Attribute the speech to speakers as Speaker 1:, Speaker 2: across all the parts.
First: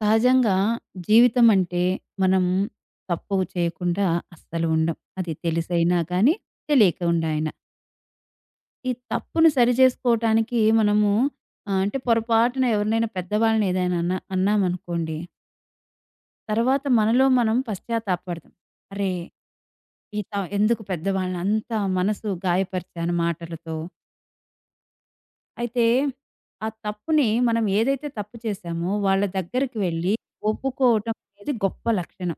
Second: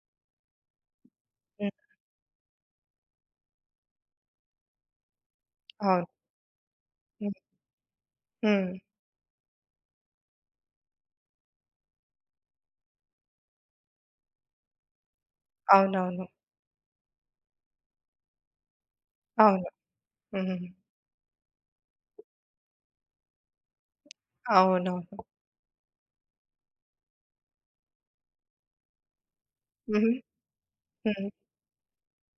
Speaker 1: సహజంగా జీవితం
Speaker 2: హ్మ్.
Speaker 1: అంటే మనం తప్పు చేయకుండా అస్సలు ఉండం. అది తెలిసైనా
Speaker 2: అవును.
Speaker 1: కానీ, తెలియకుండా
Speaker 2: హ్మ్.
Speaker 1: అయినా.
Speaker 2: హ్మ్.
Speaker 1: ఈ తప్పును సరిచేసుకోవటానికి మనము అంటే పొరపాటున ఎవరినైనా పెద్దవాళ్ళని ఏదైనా అన్నామనుకోండి,
Speaker 2: అవునవును.
Speaker 1: తర్వాత మనలో మనం పశ్చాత్తాపపడతాం. అరే!
Speaker 2: అవును.
Speaker 1: ఈ త
Speaker 2: హ్మ్.
Speaker 1: ఎందుకు పెద్దవాళ్ళని అంత మనసు గాయపరిచాను మాటలతో.
Speaker 2: అవునవును.
Speaker 1: అయితే ఆ తప్పుని మనం ఏదైతే తప్పు చేశామో వాళ్ళ దగ్గరికి
Speaker 2: హుహు.
Speaker 1: వెళ్లి ఒప్పుకోవటం
Speaker 2: హ్మ్.
Speaker 1: అనేది గొప్ప లక్షణం.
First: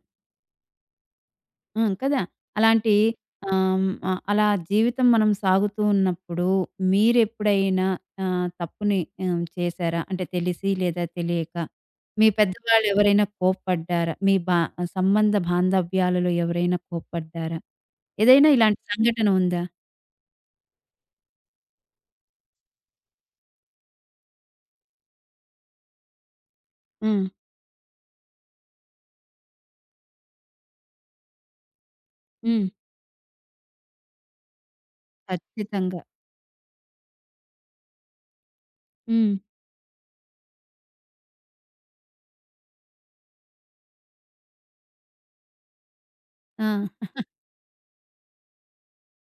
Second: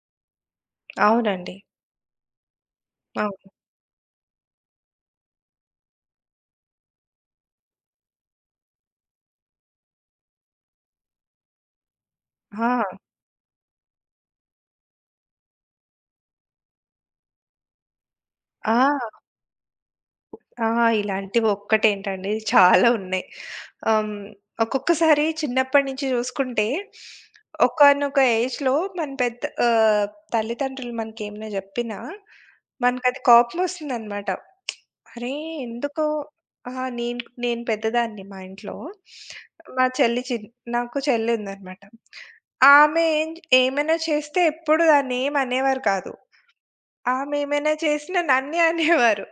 Speaker 2: అవునండి.
Speaker 1: హ్మ్. కదా! అలాంటి
Speaker 2: అవును.
Speaker 1: ఆహ్, ఆహ్, అలా జీవితం మనం సాగుతూ ఉన్నప్పుడు మీరెప్పుడైనా తప్పుని చేశారా? అంటే తెలిసి లేదా తెలియక? మీ
Speaker 2: ఆ!
Speaker 1: పెద్దవాళ్ళెవరైనా కోప్పడ్డారా? మీ బా సంబంధ బాంధవ్యాలలో ఎవరైనా కోప్పడ్డారా? ఏదైనా ఇలాంటి
Speaker 2: ఆ!
Speaker 1: సంఘటన ఉందా?
Speaker 2: ఆ! ఇలాంటివి ఒక్కటేంటండి చాలా ఉన్నాయి. ఆహ్, ఒక్కొక్కసారి చిన్నప్పటి నుంచి చూసుకుంటే,
Speaker 1: హ్మ్.
Speaker 2: ఒకానొక ఏజ్‌లో మన పెద్ద ఆహ్, తల్లిదండ్రులు మనకేమైనా జెప్పినా,
Speaker 1: హ్మ్.
Speaker 2: మనకది కోపమొస్తుందనమాట. అరే!
Speaker 1: ఖచ్చితంగా.
Speaker 2: ఎందుకు ఆ! నేను నేను పెద్దదాన్ని మా ఇంట్లో.
Speaker 1: హ్మ్.
Speaker 2: మా చెల్లి చిన్ నాకు చెల్లి ఉందనమాట. ఆమె ఏమైనా చేస్తే ఎప్పుడు దాన్నేమనేవారు కాదు.
Speaker 1: ఆ!
Speaker 2: ఆమేమైనా చేసినా నన్నే అనేవారు.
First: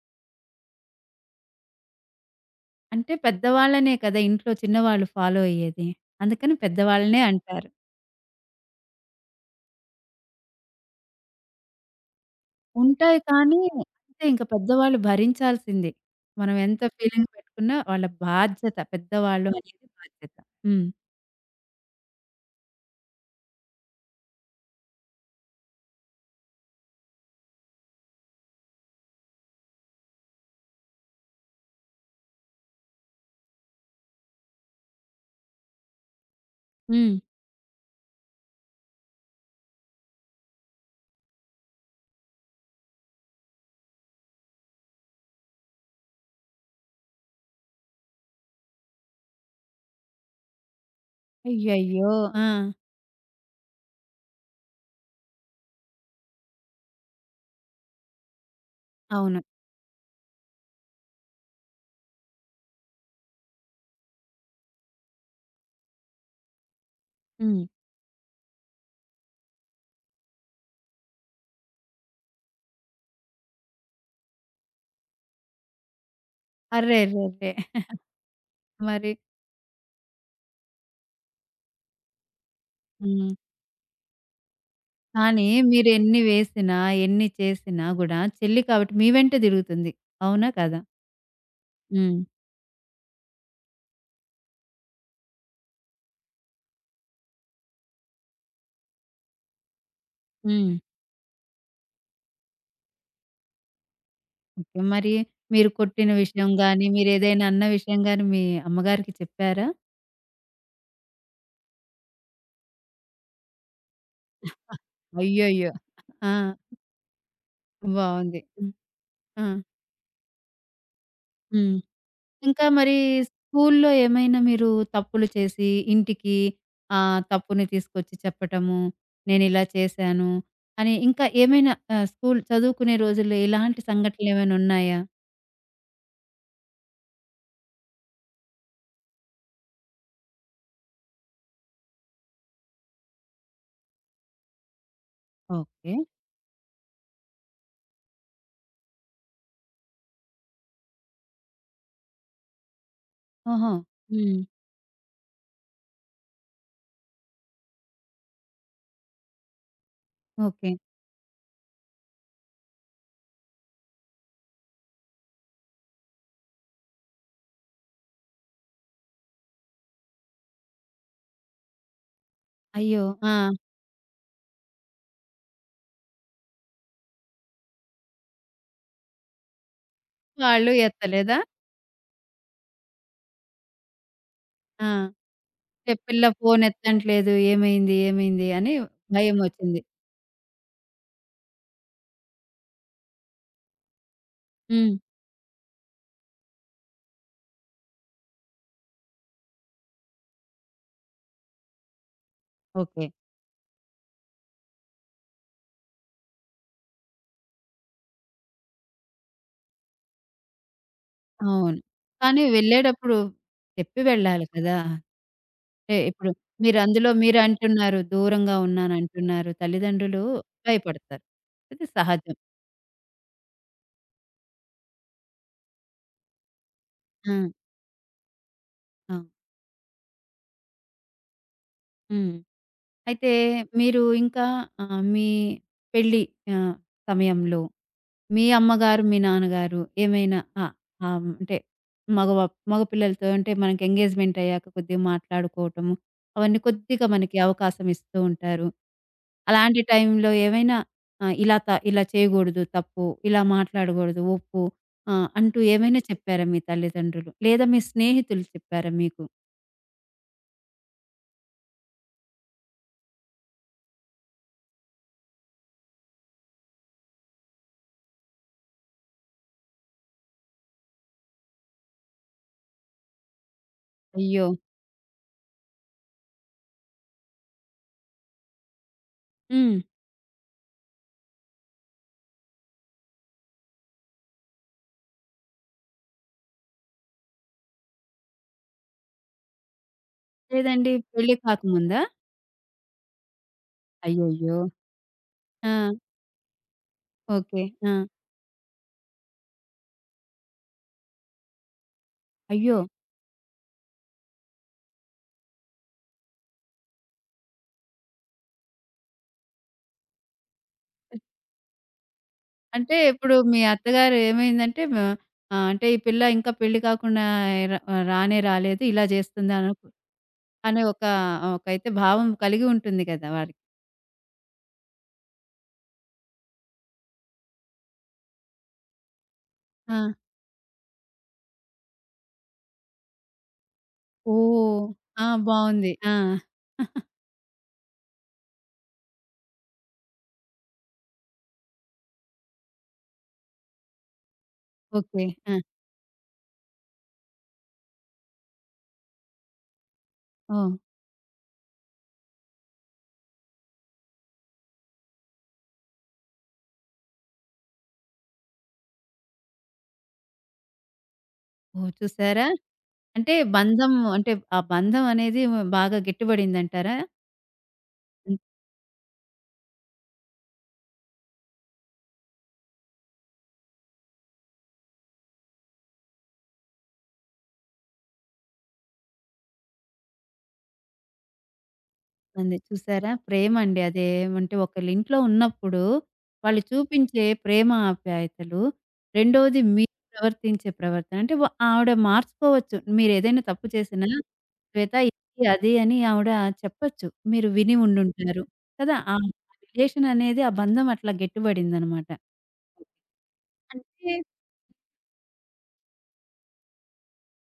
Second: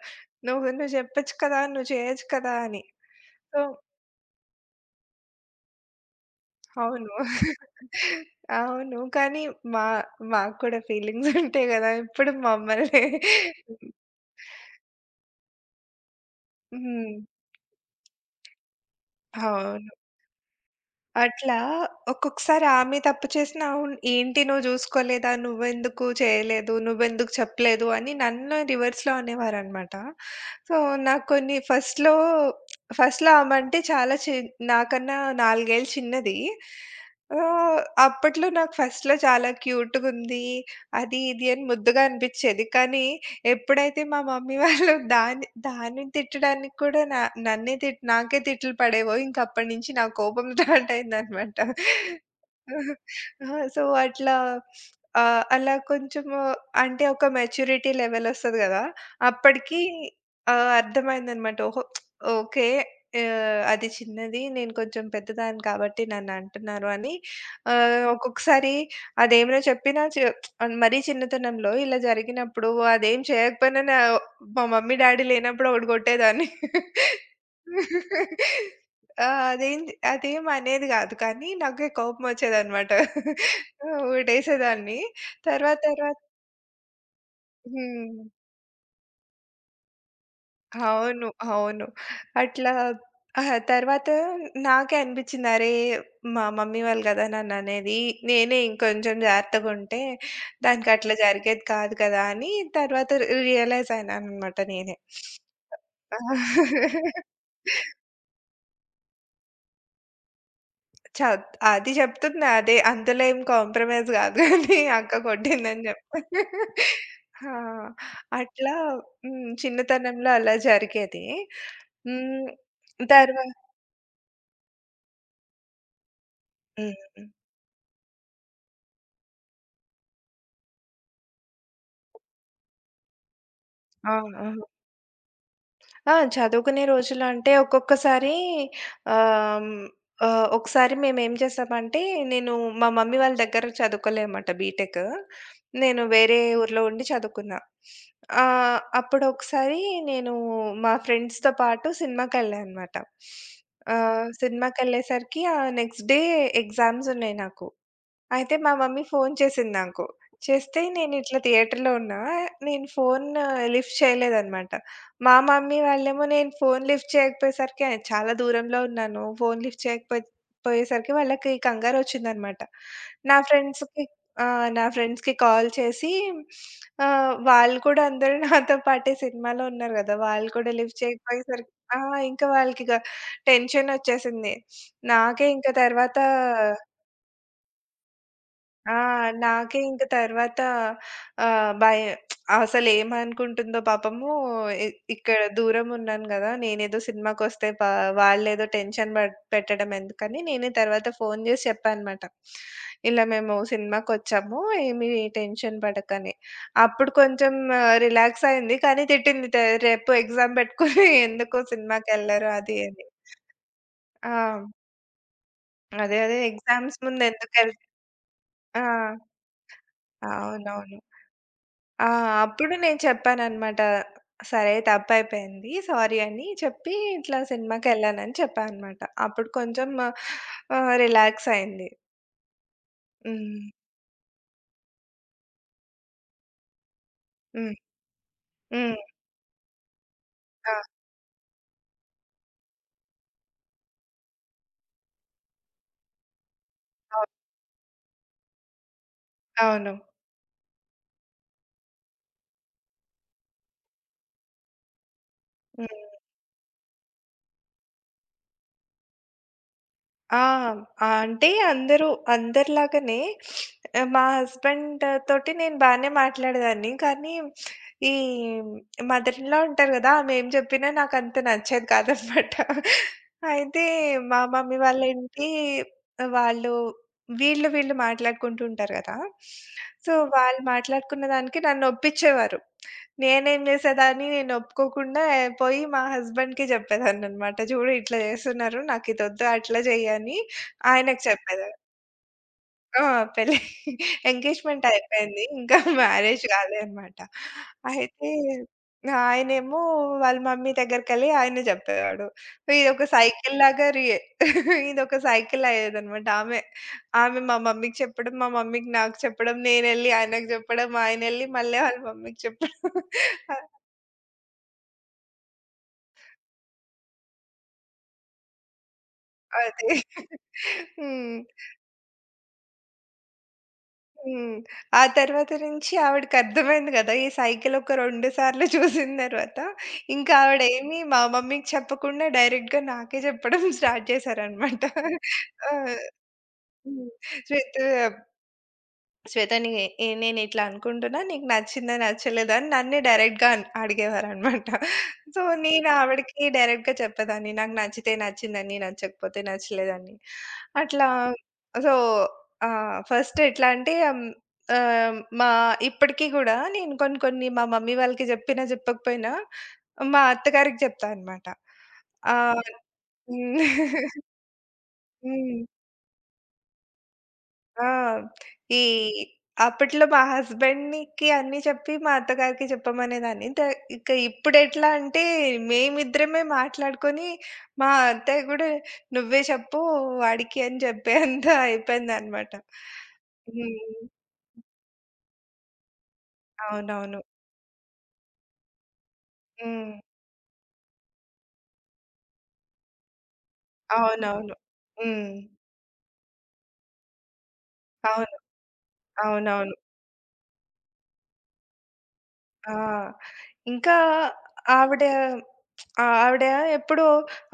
Speaker 2: "నువ్వు నువ్వు జెప్పొచ్చు కదా! నువ్వు చేయొచ్చు కదా!" అని.
Speaker 1: అంటే
Speaker 2: సో
Speaker 1: పెద్దవాళ్ళనే కదా! ఇంట్లో చిన్నవాళ్ళు ఫాలో అయ్యేది. అందుకని
Speaker 2: అవును.
Speaker 1: పెద్దవాళ్ళనే అంటారు.
Speaker 2: అవును. కానీ మా మాకు కూడా ఫీలింగ్స్ ఉంటాయి గదా! ఎప్పుడు మమ్మల్ని
Speaker 1: ఉంటాయి కానీ, అంతే ఇంక పెద్దవాళ్ళు భరించాల్సిందే. మనం ఎంత
Speaker 2: హ్మ్.
Speaker 1: ఫీలింగ్ పెట్టుకున్నా వాళ్ళ బాధ్యత పెద్దవాళ్ళు అనేది
Speaker 2: అవును.
Speaker 1: బాధ్యత. హ్మ్.
Speaker 2: అట్లా ఒక్కొక్కసారి ఆమె తప్పు చేసినా అవును ఏంటి నువ్వు చూసుకోలేదా? నువ్వెందుకు చేయలేదు? నువ్వెందుకు చెప్పలేదు? అని నన్ను రివర్స్‌లో అనేవారనమాట. సో, నాకు కొన్ని ఫస్ట్‌లో ఫస్ట్‌లో ఆమె అంటే చాలా నాకన్నా 4 ఏళ్ళు చిన్నది.
Speaker 1: హ్మ్.
Speaker 2: ఆహ్, అప్పట్లో నాకు ఫస్ట్‌లో చాలా క్యూట్‌గుంది. అది ఇది అని ముద్దుగా అనిపిచ్చేది. కానీ ఎప్పుడైతే మా మమ్మీ వాళ్ళు దాన్ని దాన్ని తిట్టడానికి కూడా నా నన్నే తిట్ నాకే తిట్లు పడేవో ఇంక అప్పటి నుంచి నా కోపం స్టార్ట్ అయిందనమాట.
Speaker 1: అయ్యయ్యో! ఆ!
Speaker 2: ఆ! సో, అట్లా అలా కొంచెము అంటే ఒక మెచ్యూరిటీ లెవెల్ ఒస్తది గదా!
Speaker 1: అవును.
Speaker 2: అప్పటికి అర్థమైందనమాట. ఓహో! ఓకే. అది చిన్నది. నేను కొంచెం పెద్దదాన్ని కాబట్టి నన్ను అంటున్నారు అని
Speaker 1: హ్మ్.
Speaker 2: ఒక్కొక్కసారి అదేమైనా చెప్పినా చె మరీ చిన్నతనంలో ఇలా జరిగినప్పుడు అదేం చేయకపోయినా మా మమ్మీ, డ్యాడీ లేనప్పుడు ఒకటి కొట్టేదాన్ని.
Speaker 1: అర్రెర్రెర్రే! మరి
Speaker 2: ఆ! అదేం అదేం అనేది గాదు. కానీ నాకే కోపమొచ్చేదనమాట.
Speaker 1: హ్మ్.
Speaker 2: ఒకటేసేదాన్ని.
Speaker 1: కానీ
Speaker 2: తర్వాత తర్వాత
Speaker 1: మీరెన్ని వేసినా, ఎన్ని చేసినా గూడా
Speaker 2: హ్మ్.
Speaker 1: చెల్లి కాబట్టి మీ వెంట తిరుగుతుంది. అవునా? కాదా?
Speaker 2: అవును. అవును.
Speaker 1: హ్మ్.
Speaker 2: అట్లా అహా! తర్వాత నాకే అనిపిచ్చింది. అరే! మా మమ్మీ వాళ్ళు గదా! నన్ననేది. నేనే ఇంకొంచెం జాగ్రత్తగుంటే
Speaker 1: హ్మ్.
Speaker 2: దానికట్లా జరిగేది కాదు కదా! అని తర్వాత రియలైజ్ అయినాననమాట
Speaker 1: ఓకే.
Speaker 2: నేనే.
Speaker 1: మరి మీరు కొట్టిన విషయం గాని, మీరేదైనా అన్న విషయం గాని మీ అమ్మగారికి చెప్పారా?
Speaker 2: చ అది చెప్తున్నా అదే. అందులో ఏం కాంప్రమైజ్ గాదు గానీ అక్క
Speaker 1: అయ్యయ్యో!
Speaker 2: కొట్టిందని జెప్పా.
Speaker 1: ఆ!
Speaker 2: ఆ!
Speaker 1: బావుంది. హ్మ్.
Speaker 2: అట్లా
Speaker 1: ఆ!
Speaker 2: హ్మ్. చిన్నతనంలో అలా జరిగేది.
Speaker 1: హ్మ్.
Speaker 2: హ్మ్.
Speaker 1: ఇంకా మరి
Speaker 2: తర్వా
Speaker 1: స్కూల్లో ఏమైనా మీరు తప్పులు చేసి ఇంటికి
Speaker 2: హ్మ్. హ్మ్.
Speaker 1: తప్పుని తీసుకొచ్చి చెప్పటము, నేనిలా చేశాను అని ఇంకా ఏమైనా స్కూల్ చదువుకునే రోజుల్లో ఇలాంటి
Speaker 2: అవును.
Speaker 1: సంఘటనలేమైనా
Speaker 2: ఆహా!
Speaker 1: ఉన్నాయా?
Speaker 2: ఆ! చదువుకునే రోజుల్లో అంటే ఒక్కొక్కసారి ఆహ్, హ్మ్, ఒకసారి మేమేం చేసామంటే, నేను మా మమ్మీ వాళ్ళ దగ్గర చదువుకోలేదన్నమాట బీటెక్.
Speaker 1: ఓకే.
Speaker 2: నేను వేరే ఊర్లో ఉండి చదువుకున్నా. అప్పుడు ఒకసారి నేను మా ఫ్రెండ్స్‌తో పాటు సినిమాకెళ్ళా అన్నమాట.
Speaker 1: ఓహో! హ్మ్.
Speaker 2: సినిమాకెళ్ళేసరికి నెక్స్ట్ డే ఎగ్జామ్స్ ఉన్నాయి నాకు. అయితే మా మమ్మీ ఫోను చేసింది నాకు.
Speaker 1: ఓకే.
Speaker 2: చేస్తే నేనిట్లా థియేటర్‌లో ఉన్నా. నేను ఫోను లిఫ్ట్ చేయలేదనమాట. మా మమ్మీ వాళ్ళేమో నేను ఫోను లిఫ్ట్ చేయకపోయేసరికి చాలా దూరంలో ఉన్నాను. ఫోను లిఫ్ట్ పోయేసరికి వాళ్ళకి కంగారొచ్చిందనమాట.
Speaker 1: అయ్యో!
Speaker 2: నా
Speaker 1: ఆ!
Speaker 2: ఫ్రెండ్స్‌కి ఆ! నా ఫ్రెండ్స్‌కి కాల్ చేసి వాళ్ళు కూడా అందరూ నాతో పాటే సినిమాలో ఉన్నారు గదా! వాళ్ళు కూడా
Speaker 1: వాళ్ళు
Speaker 2: లిఫ్ట్
Speaker 1: ఎత్తలేదా?
Speaker 2: చేయకపోయేసరికి ఆ! ఇంకా వాళ్ళకిక టెన్షనొచ్చేసింది.
Speaker 1: ఆ!
Speaker 2: నాకే ఇంక
Speaker 1: "ఏ
Speaker 2: తర్వాత
Speaker 1: పిల్ల ఫోను ఎత్తట్లేదు. ఏమైంది? ఏమైంది?" అని
Speaker 2: ఆ! నాకే
Speaker 1: భయమొచ్చింది.
Speaker 2: ఇంక తర్వాత ఆహ్, భయ అసలేమనుకుంటుందో పాపము ఇ
Speaker 1: హ్మ్.
Speaker 2: ఇక్కడ దూరమున్నాను గదా! నేనేదో సినిమాకొస్తే వాళ్ళేదో టెన్షన్ పెట్టడం ఎందుకని నేనే తర్వాత ఫోను జేసి చెప్పా అనమాట.
Speaker 1: ఓకే.
Speaker 2: ఇలా మేము సినిమాకొచ్చాము ఏమి టెన్షన్ పడకని. అప్పుడు కొంచెం రిలాక్స్ అయింది. కానీ తిట్టింది రేపు ఎగ్జామ్ పెట్టుకొని ఎందుకు
Speaker 1: అవును. కానీ
Speaker 2: సినిమాకెళ్లరు అది అని.
Speaker 1: వెళ్ళేటప్పుడు చెప్పి
Speaker 2: ఆ!
Speaker 1: వెళ్ళాలి కదా! అంటే
Speaker 2: అదే.
Speaker 1: ఇప్పుడు
Speaker 2: అదే. ఎగ్జామ్స్
Speaker 1: మీరందులో
Speaker 2: ముందెందుకెళ్
Speaker 1: మీరంటున్నారు, దూరంగా
Speaker 2: ఆ!
Speaker 1: ఉన్నానంటున్నారు. తల్లిదండ్రులు
Speaker 2: అవునవును.
Speaker 1: భయపడతారు. ఇది
Speaker 2: ఆ!
Speaker 1: సహజం.
Speaker 2: అప్పుడు నేను చెప్పాననమాట. సరే తప్పయిపోయింది. సారీ అని చెప్పి
Speaker 1: ఆ!
Speaker 2: ఇట్లా సినిమాకెళ్ళానని చెప్పా అనమాట.
Speaker 1: అవును.
Speaker 2: అప్పుడు కొంచెం రిలాక్స్ అయింది.
Speaker 1: హ్మ్. అయితే
Speaker 2: హ్మ్.
Speaker 1: మీరు ఇంకా మీ పెళ్లి ఆహ్, సమయంలో
Speaker 2: హ్మ్.
Speaker 1: మీ
Speaker 2: హ్మ్.
Speaker 1: అమ్మగారు, మీ నాన్నగారు ఏమైనా
Speaker 2: ఆ!
Speaker 1: ఆహ్, ఆహ్, హ్మ్. అంటే మగవా మగపిల్లలతో అంటే మనకి ఎంగేజ్‌మెంట్ అయ్యాక కొద్దిగా మాట్లాడుకోవటము, అవన్నీ కొద్దిగా
Speaker 2: అవును.
Speaker 1: మనకి అవకాశం ఇస్తూ ఉంటారు. అలాంటి
Speaker 2: అవును.
Speaker 1: టైంలో ఏమైనా ఇలా చేయకూడదు తప్పు, ఇలా మాట్లాడకూడదు ఒప్పు అంటూ
Speaker 2: హ్మ్.
Speaker 1: ఏమైనా చెప్పారా మీ తల్లిదండ్రులు? లేదా మీ స్నేహితులు చెప్పారా మీకు?
Speaker 2: ఆ! ఆ! అంటే అందరూ అందరిలాగానే మా హస్బెండ్ తోటి నేను బానే మాట్లాడేదాన్ని. కానీ ఈ మదర్ ఇన్ లా ఉంటారు గదా! ఆమె ఏం చెప్పినా నాకంత నచ్చేది కాదనమాట. అయితే మా
Speaker 1: అయ్యో!
Speaker 2: మమ్మీ వాళ్ళేంటి వాళ్ళు వీళ్ళు వీళ్ళు మాట్లాడుకుంటూ ఉంటారు గదా!
Speaker 1: హ్మ్.
Speaker 2: సో, వాళ్ళు మాట్లాడుకున్న దానికి నన్ను ఒప్పించేవారు. నేనేం జేసేదాన్ని, నేను ఒప్పుకోకుండా పోయి మా హస్బెండ్‌కి జెప్పేదాన్ననమాట. చూడు ఇట్లా జేస్తున్నారు, నాకిదొద్దు అట్లా జెయ్యి అని
Speaker 1: లేదండి
Speaker 2: ఆయనకి
Speaker 1: పెళ్లి
Speaker 2: చెప్పేదాన్ని.
Speaker 1: కాకముందా?
Speaker 2: ఆ! పెళ్లి
Speaker 1: అయ్యయ్యో!
Speaker 2: ఎంగేజ్‌మెంట్ అయిపోయింది. ఇంకా
Speaker 1: ఆ!
Speaker 2: మ్యారేజ్ గాలే అనమాట.
Speaker 1: ఓకే. ఆ!
Speaker 2: అయితే ఆయనేమో వాళ్ళ మమ్మీ దగ్గరికెళ్ళి ఆయన జెప్పేవాడు.
Speaker 1: అయ్యో!
Speaker 2: ఇదొక సైకిల్‌లాగా రి ఇదొక సైకిల్ అయ్యేదనమాట. ఆమె ఆమె మా మమ్మీకి చెప్పడం, మా మమ్మీకి నాకు చెప్పడం, నేనెళ్ళి ఆయనకి జెప్పడం, ఆయనెళ్ళి మళ్ళీ వాళ్ళ మమ్మీకి చెప్పడం.
Speaker 1: అంటే ఇప్పుడు మీ అత్తగారు ఏమైందంటే మ అంటే ఈ పిల్ల ఇంకా పెళ్లి కాకుండా ర రానే రాలేదు. ఇలా చేస్తుందా
Speaker 2: అదే.
Speaker 1: అనే ఒక
Speaker 2: హ్మ్.
Speaker 1: ఒకైతే భావం కలిగి ఉంటుంది కదా! వారికి.
Speaker 2: హ్మ్. ఆ తర్వాత నుంచి ఆవిడకర్థమైంది గదా! ఈ సైకిల్ ఒక 2 సార్లు చూసిన తర్వాత,
Speaker 1: ఆ!
Speaker 2: ఇంకా ఆవిడేమి మా మమ్మీకి చెప్పకుండా డైరెక్ట్‌గా నాకే చెప్పడం స్టార్ట్ చేశారనమాట.
Speaker 1: ఓహ్! ఆ!
Speaker 2: ఆ!
Speaker 1: బావుంది. ఆ!
Speaker 2: హ్మ్. శ్వేత శ్వేత నే ఏ నేనిట్లా అనుకుంటున్నా. నీకు నచ్చిందా? నచ్చలేదా? అని నన్నే డైరెక్ట్‌గా అడిగేవారనమాట.
Speaker 1: ఓకే.
Speaker 2: సో,
Speaker 1: ఆ!
Speaker 2: నేను ఆవిడకి డైరెక్ట్‌గా చెప్పేదాన్ని. నాకు నచ్చితే నచ్చిందని, నచ్చకపోతే నచ్చలేదని.
Speaker 1: ఓహ్!
Speaker 2: అట్లా సో, ఫస్ట్ ఎట్లా అంటే హ్మ్, ఆహ్, మా ఇప్పటికి గూడా నేను కొన్ని కొన్ని మా మమ్మీ వాళ్ళకి జెప్పినా, జెప్పకపోయినా మా అత్తగారికి జెప్తా అనమాట.
Speaker 1: ఓహ్! చూసారా?
Speaker 2: ఆహ్,
Speaker 1: అంటే
Speaker 2: హ్మ్.
Speaker 1: బంధం అంటే ఆ బంధం అనేది
Speaker 2: హ్మ్.
Speaker 1: బాగా గట్టిపడిందంటారా?
Speaker 2: ఆ! ఈ అప్పట్లో మా హస్బెండ్‌కి అన్నీ చెప్పి, మా అత్తగారికి చెప్పమనేదాన్ని. ఇక ఇప్పుడెట్లా అంటే, మేమిద్దరమే మాట్లాడుకొని, మా అత్తయ్య కూడా "నువ్వే చెప్పు వాడికి" అని చెప్పేంత అయిపోయిందనమాట.
Speaker 1: అంది. చూసారా? ప్రేమండి.
Speaker 2: హ్మ్.
Speaker 1: అదేమంటే ఒకళ్ళింట్లో ఉన్నప్పుడు వాళ్ళు
Speaker 2: అవునవును.
Speaker 1: చూపించే ప్రేమ ఆప్యాయతలు, రెండోది
Speaker 2: హ్మ్.
Speaker 1: మీరు ప్రవర్తించే ప్రవర్తన. అంటే ఆవిడ మార్చుకోవచ్చు. మీరేదైనా తప్పు చేసినా,
Speaker 2: అవునవును.
Speaker 1: "శ్వేత
Speaker 2: హ్మ్.
Speaker 1: ఇది, అది" అని ఆవిడ చెప్పొచ్చు. మీరు విని
Speaker 2: అవును.
Speaker 1: ఉండుంటారు. కదా! ఆ
Speaker 2: అవునవును.
Speaker 1: రిలేషననేది ఆ బంధం అట్లా గట్టిబడిందనమాట.
Speaker 2: ఆ! ఇంకా
Speaker 1: అంటే
Speaker 2: ఆవిడ ఆ! ఆవిడ ఎప్పుడూ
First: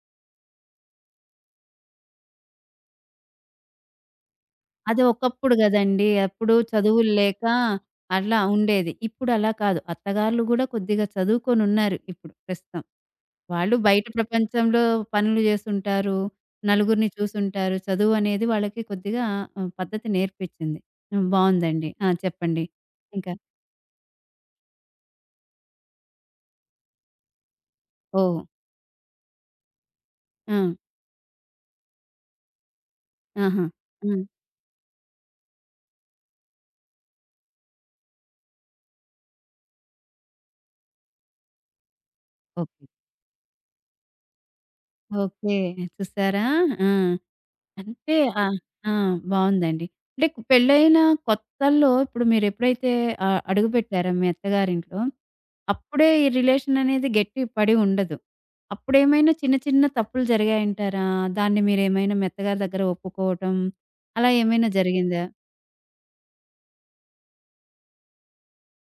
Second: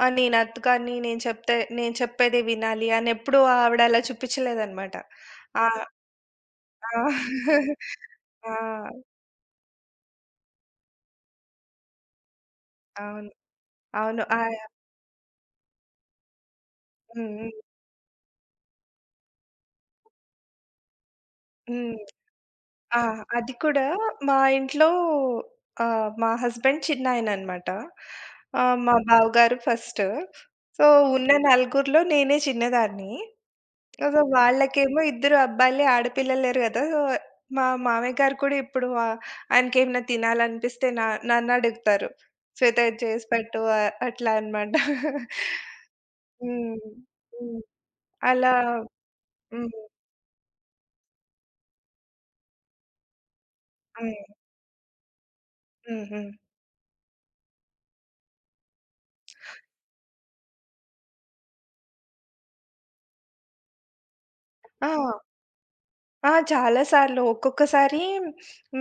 Speaker 2: నేను అతుకాని, నేను చెప్తే నేను చెప్పేదే వినాలి అని ఎప్పుడూ ఆవిడ అలా చూపించలేదనమాట.
Speaker 1: అది ఒకప్పుడు
Speaker 2: ఆ!
Speaker 1: గదండీ! అప్పుడు చదువులు లేక
Speaker 2: ఆ!
Speaker 1: అట్లా
Speaker 2: ఆ!
Speaker 1: ఉండేది. ఇప్పుడు అలా కాదు. అత్తగార్లు గూడా కొద్దిగా చదువుకొనున్నారు ఇప్పుడు ప్రస్తుతం.
Speaker 2: అవును.
Speaker 1: వాళ్ళు బయట
Speaker 2: అవును.
Speaker 1: ప్రపంచంలో పనులు చేసుంటారు. నలుగురిని
Speaker 2: హ్మ్. హ్మ్.
Speaker 1: చూసుంటారు. చదువు అనేది వాళ్ళకి కొద్దిగా పద్ధతి నేర్పించింది. హ్మ్. బావుందండి.
Speaker 2: హ్మ్.
Speaker 1: ఆ! చెప్పండి.
Speaker 2: ఆ!
Speaker 1: ఇంకా
Speaker 2: అది కూడా మా ఇంట్లో మా హస్బెండ్ చిన్నాయననమాట.
Speaker 1: ఓహ్!
Speaker 2: మా బావగారు ఫస్ట్.
Speaker 1: ఆ!
Speaker 2: సో, ఉన్న నలుగురిలో నేనే చిన్నదాన్ని.
Speaker 1: ఆహా!
Speaker 2: సో,
Speaker 1: హ్మ్.
Speaker 2: వాళ్ళకేమో ఇద్దరు అబ్బాయిలే, ఆడపిల్లలేరు గదా! సో, మా మామయ్య గారు కూడా ఇప్పుడు ఆ ఆయనకేమైనా తినాలనిపిస్తే నన్నడుగుతారు. "శ్వేత
Speaker 1: ఓకే.
Speaker 2: ఇది చేసి పెట్టు" అట్లా అనమాట.
Speaker 1: ఓకే. చూసారా? ఆ!
Speaker 2: హ్మ్. హ్మ్.
Speaker 1: అంటే
Speaker 2: అలా
Speaker 1: ఆహ్, ఆ!
Speaker 2: హ్మ్.
Speaker 1: బావుందండి. అంటే పెళ్ళైన కొత్తల్లో ఇప్పుడు మీరెప్పుడైతే అడుగుపెట్టారో
Speaker 2: హ్మ్.
Speaker 1: మీ అత్తగారింట్లో
Speaker 2: హ్మ్.
Speaker 1: అప్పుడే ఈ
Speaker 2: హ్మ్.
Speaker 1: రిలేషన్ అనేది గట్టి పడి ఉండదు. అప్పుడేమైనా చిన్న చిన్న తప్పులు జరిగాయంటారా? దాన్ని మీరేమైనా మెత్తగారి దగ్గర ఒప్పుకోవటం అలా ఏమైనా
Speaker 2: ఆ!
Speaker 1: జరిగిందా?
Speaker 2: ఆ! చాలా సార్లు. ఒక్కొక్కసారి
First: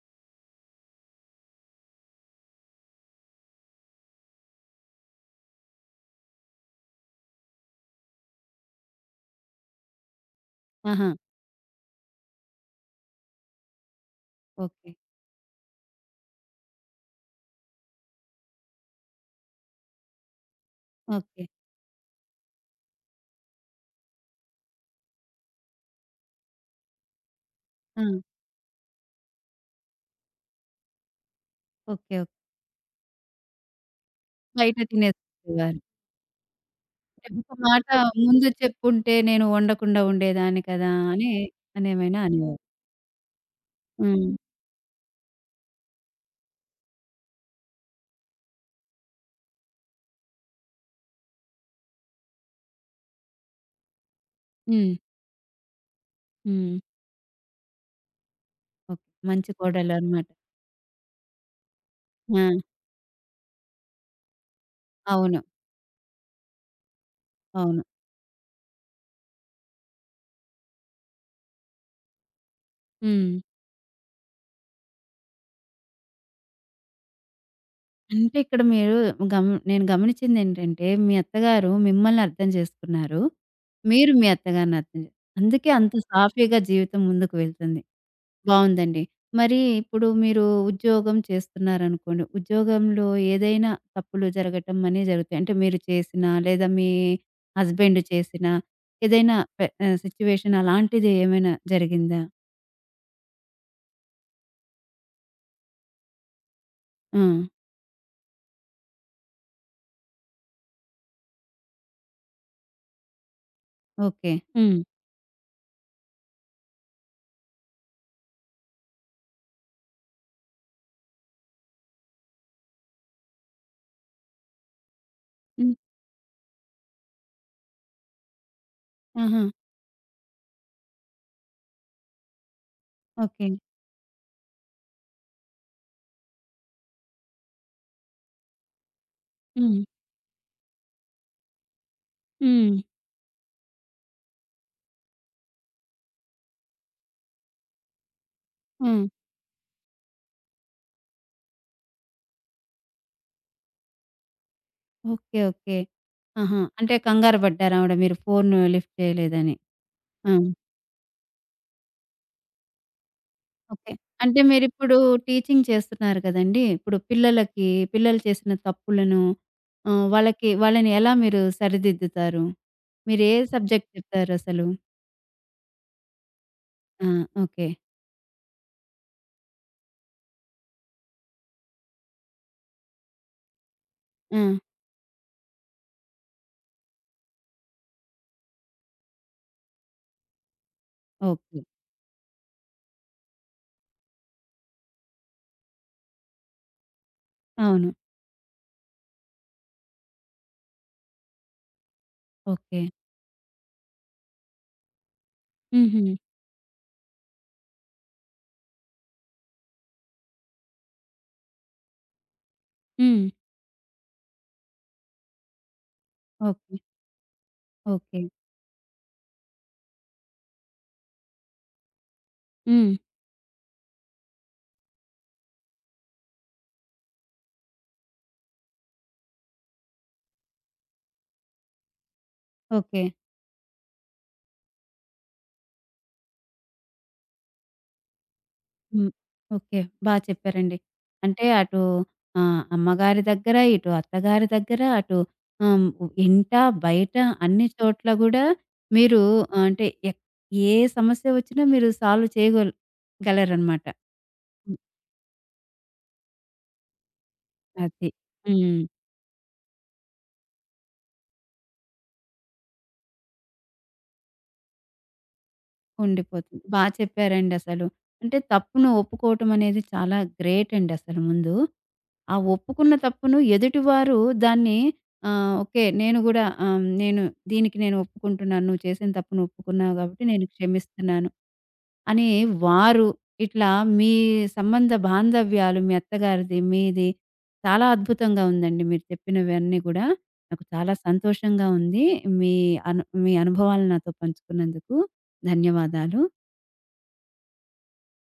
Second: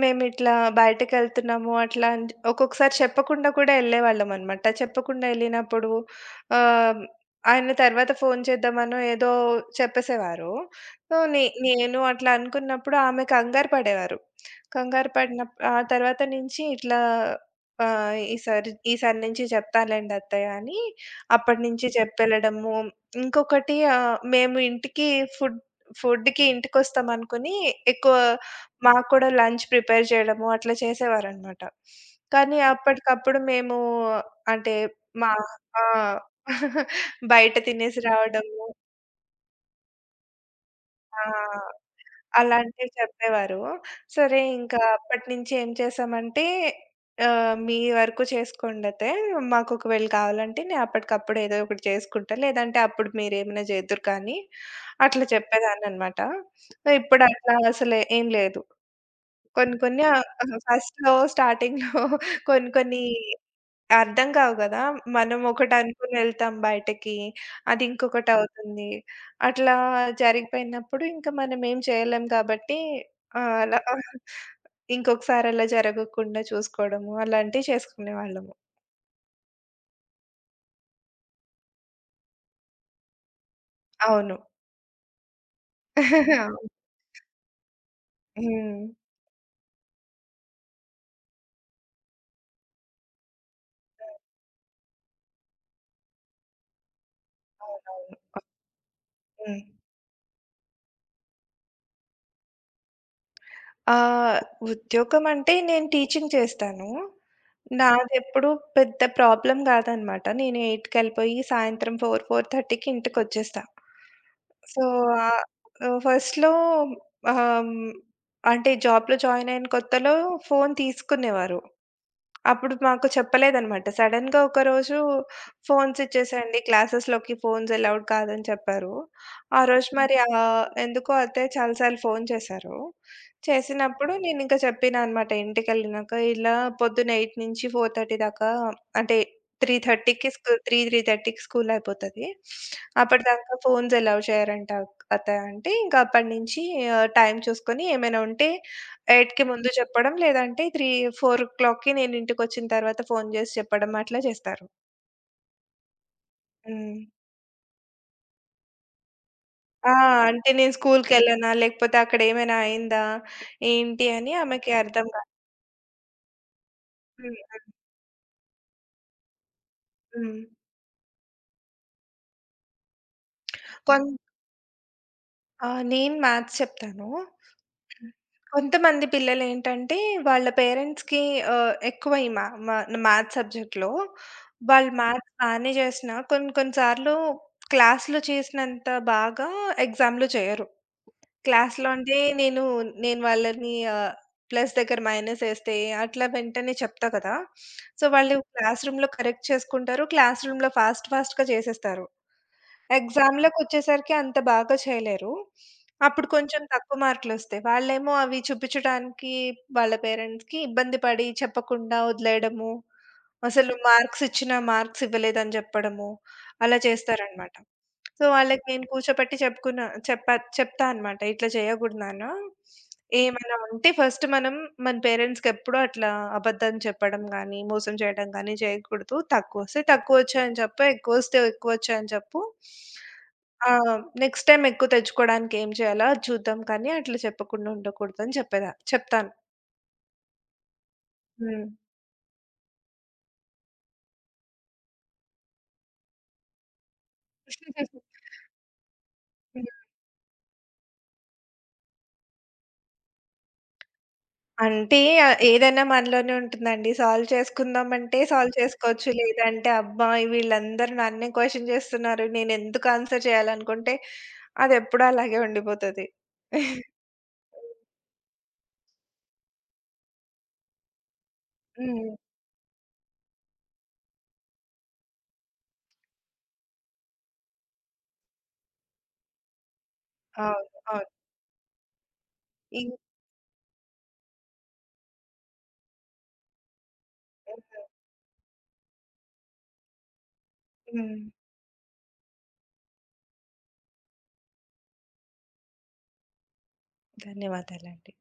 Speaker 2: మేమిట్లా బయటకెళ్తున్నాము అట్లా అని ఒక్కొక్కసారి చెప్పకుండా కూడా ఎళ్ళేవాళ్ళమనమాట. చెప్పకుండా ఎళ్ళినప్పుడు ఆహ్, ఆయన తర్వాత ఫోను చేద్దామనో ఏదో చెప్పేసేవారు.
Speaker 1: ఆహా!
Speaker 2: సో, నేను అట్లా అనుకున్నప్పుడు ఆమె కంగారు పడేవారు.
Speaker 1: ఓకే.
Speaker 2: కంగారు పడినప్ ఆ తర్వాత నుంచి ఇట్లా ఈసారి ఈసారి నుంచి చెప్తాలేండి అత్తయ్య అని
Speaker 1: ఓకే.
Speaker 2: అప్పటినుంచి చెప్పెళ్ళడము. ఇంకొకటి మేము ఇంటికి ఫుడ్ ఫుడ్‌కి ఇంటికొస్తామనుకుని
Speaker 1: ఆ!
Speaker 2: ఎక్కువ మాకు కూడా లంచ్ ప్రిపేర్ చేయడము అట్లా చేసేవారనమాట.
Speaker 1: ఓకే. ఓకే.
Speaker 2: కానీ అప్పటికప్పుడు మేము అంటే
Speaker 1: బయట
Speaker 2: మా
Speaker 1: తినేసేవారు.
Speaker 2: ఆ!
Speaker 1: అంటే
Speaker 2: బయట
Speaker 1: ఒక మాట
Speaker 2: తినేసి
Speaker 1: ముందు
Speaker 2: రావడము.
Speaker 1: చెప్పుంటే నేను వండకుండా ఉండేదాన్ని కదా!
Speaker 2: ఆ!
Speaker 1: అని అనేమైనా అనేవారు.
Speaker 2: అలాంటివి చెప్పేవారు.
Speaker 1: హ్మ్.
Speaker 2: సరే ఇంకా అప్పటినుంచి ఏం చేశామంటే, మీ వరకు చేసుకోండతే, మాకు ఒకవేళ కావాలంటే నేను అప్పటికప్పుడు ఏదో ఒకటి చేసుకుంటా, లేదంటే అప్పుడు మీరేమైనా చేద్దురు కానీ,
Speaker 1: హ్మ్.
Speaker 2: అట్లా చెప్పేదాన్ననమాట.
Speaker 1: హ్మ్.
Speaker 2: ఇప్పుడు అట్లా అసలు ఏం లేదు.
Speaker 1: ఓకే. మంచి
Speaker 2: కొన్ని కొన్ని
Speaker 1: కోడలనమాట.
Speaker 2: ఫస్ట్‌లో స్టార్టింగ్‌లో
Speaker 1: ఆ!
Speaker 2: కొన్ని కొన్ని అర్థం కావు గదా! మనం
Speaker 1: అవును.
Speaker 2: ఒకటనుకుని ఎళ్తాం బయటకి.
Speaker 1: అవును.
Speaker 2: అది ఇంకొకటవుతుంది. అట్లా జరిగిపోయినప్పుడు ఇంకా మనం ఏం చేయలేం కాబట్టి
Speaker 1: హ్మ్.
Speaker 2: అలా ఇంకొకసారి అలా జరగకుండా చూసుకోవడము అలాంటివి
Speaker 1: అంటే
Speaker 2: చేసుకునేవాళ్ళము.
Speaker 1: ఇక్కడ మీరు నేను గమనించిందేంటంటే, మీ అత్తగారు మిమ్మల్ని అర్థం చేసుకున్నారు. మీరు మీ
Speaker 2: అవును.
Speaker 1: అత్తగారిని అర్థం చే అందుకే అంత సాఫీగా
Speaker 2: అవును.
Speaker 1: జీవితం ముందుకు వెళ్తుంది.
Speaker 2: హ్మ్.
Speaker 1: బావుందండి. మరి ఇప్పుడు మీరు ఉద్యోగం చేస్తున్నారనుకోండి. ఉద్యోగంలో ఏదైనా తప్పులు జరగటం అనేవి జరుగుతాయి. అంటే మీరు చేసినా, లేదా మీ హస్బెండ్
Speaker 2: అవునవును.
Speaker 1: చేసినా, ఏదైనా
Speaker 2: హ్మ్.
Speaker 1: సిట్యుయేషన్ అలాంటిది ఏమైనా జరిగిందా?
Speaker 2: ఆహ్, ఉద్యోగం అంటే నేను టీచింగ్ చేస్తాను.
Speaker 1: ఆ!
Speaker 2: నాదెప్పుడు పెద్ద ప్రాబ్లమ్ గాదనమాట. నేను 8కెళ్ళిపోయి సాయంత్రం 4, 4:30కి ఇంటికొచ్చేస్తా.
Speaker 1: ఓకే. హ్మ్.
Speaker 2: సో, ఆహ్, ఆహ్, ఫస్ట్‌లో ఆహ్, హ్మ్, అంటే జాబ్‌లో జాయిన్ అయిన కొత్తలో ఫోను తీసుకునేవారు. అప్పుడు మాకు చెప్పలేదనమాట. సడెన్‌గా ఒకరోజు
Speaker 1: హ్మ్.
Speaker 2: ఫోన్స్ ఇచ్చేసేయండి. క్లాసెస్‌లోకి ఫోన్స్ అలౌడ్ కాదని చెప్పారు.
Speaker 1: ఆహా!
Speaker 2: ఆ రోజు హ్మ్. మరి ఎందుకో అత్తయ్య చాలా సార్లు ఫోన్ చేశారు.
Speaker 1: ఓకే.
Speaker 2: చేసినప్పుడు నేనింక చెప్పినా అనమాట ఇంటికెళ్ళినాక. ఇలా పొద్దున్న 8 నుంచి 4:30 దాకా అంటే
Speaker 1: హ్మ్.
Speaker 2: 3:30కి స్కూ 3, 3:30కి స్కూల్ అయిపోతది.
Speaker 1: హ్మ్.
Speaker 2: అప్పటిదాకా ఫోన్స్ అలౌ చేయరంట అత్తయ్య అంటే, ఇంక అప్పటి నుంచి టైం చూసుకొని ఏమైనా ఉంటే
Speaker 1: హ్మ్.
Speaker 2: 8కి ముందు చెప్పడం, లేదంటే 3, 4:00కి నేను ఇంటికొచ్చిన తర్వాత ఫోను జేసి చెప్పడం అట్లా జేస్తారు.
Speaker 1: ఓకే. ఓకే. ఆహా! అంటే
Speaker 2: హ్మ్.
Speaker 1: కంగారు పడ్డారావిడ మీరు ఫోను లిఫ్ట్ చేయలేదని.
Speaker 2: ఆ!
Speaker 1: ఆ!
Speaker 2: అంటే నేను స్కూలుకెళ్ళానా? లేకపోతే అక్కడేమైనా అయిందా?
Speaker 1: ఓకే.
Speaker 2: ఏంటి అని
Speaker 1: అంటే
Speaker 2: ఆమెకి
Speaker 1: మీరిప్పుడు
Speaker 2: అర్థం గాదు.
Speaker 1: టీచింగ్ చేస్తున్నారు కదండీ! ఇప్పుడు
Speaker 2: హ్మ్.
Speaker 1: పిల్లలకి
Speaker 2: హ్మ్.
Speaker 1: పిల్లలు చేసిన తప్పులను
Speaker 2: హ్మ్.
Speaker 1: వాళ్ళకి వాళ్ళని ఎలా మీరు సరిదిద్దుతారు? మీరే సబ్జెక్ట్
Speaker 2: కొన్
Speaker 1: చెప్తారసలు?
Speaker 2: నేను మ్యాథ్స్ చెప్తాను.
Speaker 1: ఆ! ఓకే.
Speaker 2: ఉమ్. కొంతమంది పిల్లలేంటంటే, వాళ్ళ పేరెంట్స్‌కి ఎక్కువ ఈ మా మా మ్యాథ్స్ సబ్జెక్ట్‌లో.
Speaker 1: ఆ!
Speaker 2: వాళ్ళు మ్యాథ్స్ బానే జేసినా కొన్ని కొన్ని సార్లు క్లాస్‌లో చేసినంత బాగా ఎగ్జామ్‌లో చేయరు.
Speaker 1: ఓకే.
Speaker 2: క్లాస్‌లో అంటే నేను వాళ్ళని ప్లస్ దగ్గర మైనస్ ఏస్తే అట్లా వెంటనే చెప్తా కదా!
Speaker 1: అవును.
Speaker 2: సో, వాళ్ళు క్లాస్ రూమ్‌లో కరెక్ట్ చేసుకుంటారు. క్లాస్ రూమ్‌లో ఫాస్ట్ ఫాస్ట్‌గా చేసేస్తారు.
Speaker 1: ఓకే.
Speaker 2: ఎగ్జామ్‌లకొచ్చేసరికి అంత బాగా చేయలేరు.
Speaker 1: హుహు.
Speaker 2: అప్పుడు కొంచెం తక్కువ మార్కులొస్తాయి. వాళ్ళేమో అవి చూపించడానికి వాళ్ళ పేరెంట్స్‌కి ఇబ్బంది పడి చెప్పకుండా వదిలేయడము,
Speaker 1: హ్మ్.
Speaker 2: అసలు మార్క్స్ ఇచ్చినా మార్క్స్ ఇవ్వలేదని చెప్పడము,
Speaker 1: ఓకే.
Speaker 2: అలా చేస్తారనమాట.
Speaker 1: ఓకే.
Speaker 2: సో, వాళ్ళకి నేను కూర్చోపెట్టి చెప్పుకున్నా చెప్పా చెప్తా అనమాట. "ఇట్లా చేయకూడదు నాన్న.
Speaker 1: హ్మ్.
Speaker 2: ఏమన్నా ఉంటే ఫస్ట్ మనం మన పేరెంట్స్‌కెప్పుడు అట్లా అబద్ధం చెప్పడం గానీ, మోసం చేయడం గానీ చేయకూడదు. తక్కువొస్తే తక్కువొచ్చాయని చెప్పు. ఎక్కువొస్తే ఎక్కువొచ్చాయని చెప్పు.
Speaker 1: ఓకే.
Speaker 2: నెక్స్ట్ టైమ్ ఎక్కువ తెచ్చుకోవడానికి ఏం చేయాలో అది చూద్దాం కానీ అట్లా చెప్పకుండా ఉండకూడదు" అని
Speaker 1: హ్మ్.
Speaker 2: చెప్తాను.
Speaker 1: ఓకే. బా చెప్పారండి. అంటే
Speaker 2: హ్మ్.
Speaker 1: అటు అమ్మగారి దగ్గర, ఇటు అత్తగారి దగ్గర, అటు ఆహ్, ఇంట, బయట అన్ని చోట్ల గూడా మీరు అంటే ఏ సమస్య వచ్చినా మీరు సాల్వ్ చేయగోల్ గలరనమాట. హ్మ్.
Speaker 2: అంటే ఏదైనా మనలోనే ఉంటుందండి. సాల్వ్
Speaker 1: అది.
Speaker 2: చేసుకుందామంటే సాల్వ్
Speaker 1: హ్మ్.
Speaker 2: చేసుకోవచ్చు. లేదంటే అబ్బా! వీళ్ళందరూ నన్నే క్వెషన్ చేస్తున్నారు. నేనెందుకు ఆన్సర్ చేయాలనుకుంటే అదెప్పుడూ అలాగే ఉండిపోతది.
Speaker 1: ఉండిపోతుంది.
Speaker 2: హ్మ్.
Speaker 1: బా చెప్పారండి అసలు. అంటే తప్పును ఒప్పుకోవటం అనేది చాలా గ్రేట్ అండి అసలు ముందు. ఆ ఒప్పుకున్న తప్పును ఎదుటివారు దాన్ని ఓకే. నేను గూడా నేను దీనికి నేను ఒప్పుకుంటున్నాను. నువ్వు చేసిన తప్పును ఒప్పుకున్నావు కాబట్టి నేను
Speaker 2: అవును. అవును.
Speaker 1: క్షమిస్తున్నాను. అని
Speaker 2: ఇం
Speaker 1: వారు ఇట్లా మీ సంబంధ బాంధవ్యాలు మీ అత్తగారిది, మీది చాలా అద్భుతంగా ఉందండి. మీరు చెప్పినవన్నీ గూడా నాకు చాలా
Speaker 2: హ్మ్.
Speaker 1: సంతోషంగా ఉంది. మీ మీ అనుభవాలు నాతో పంచుకున్నందుకు ధన్యవాదాలు.
Speaker 2: ధన్యవాదాలండి.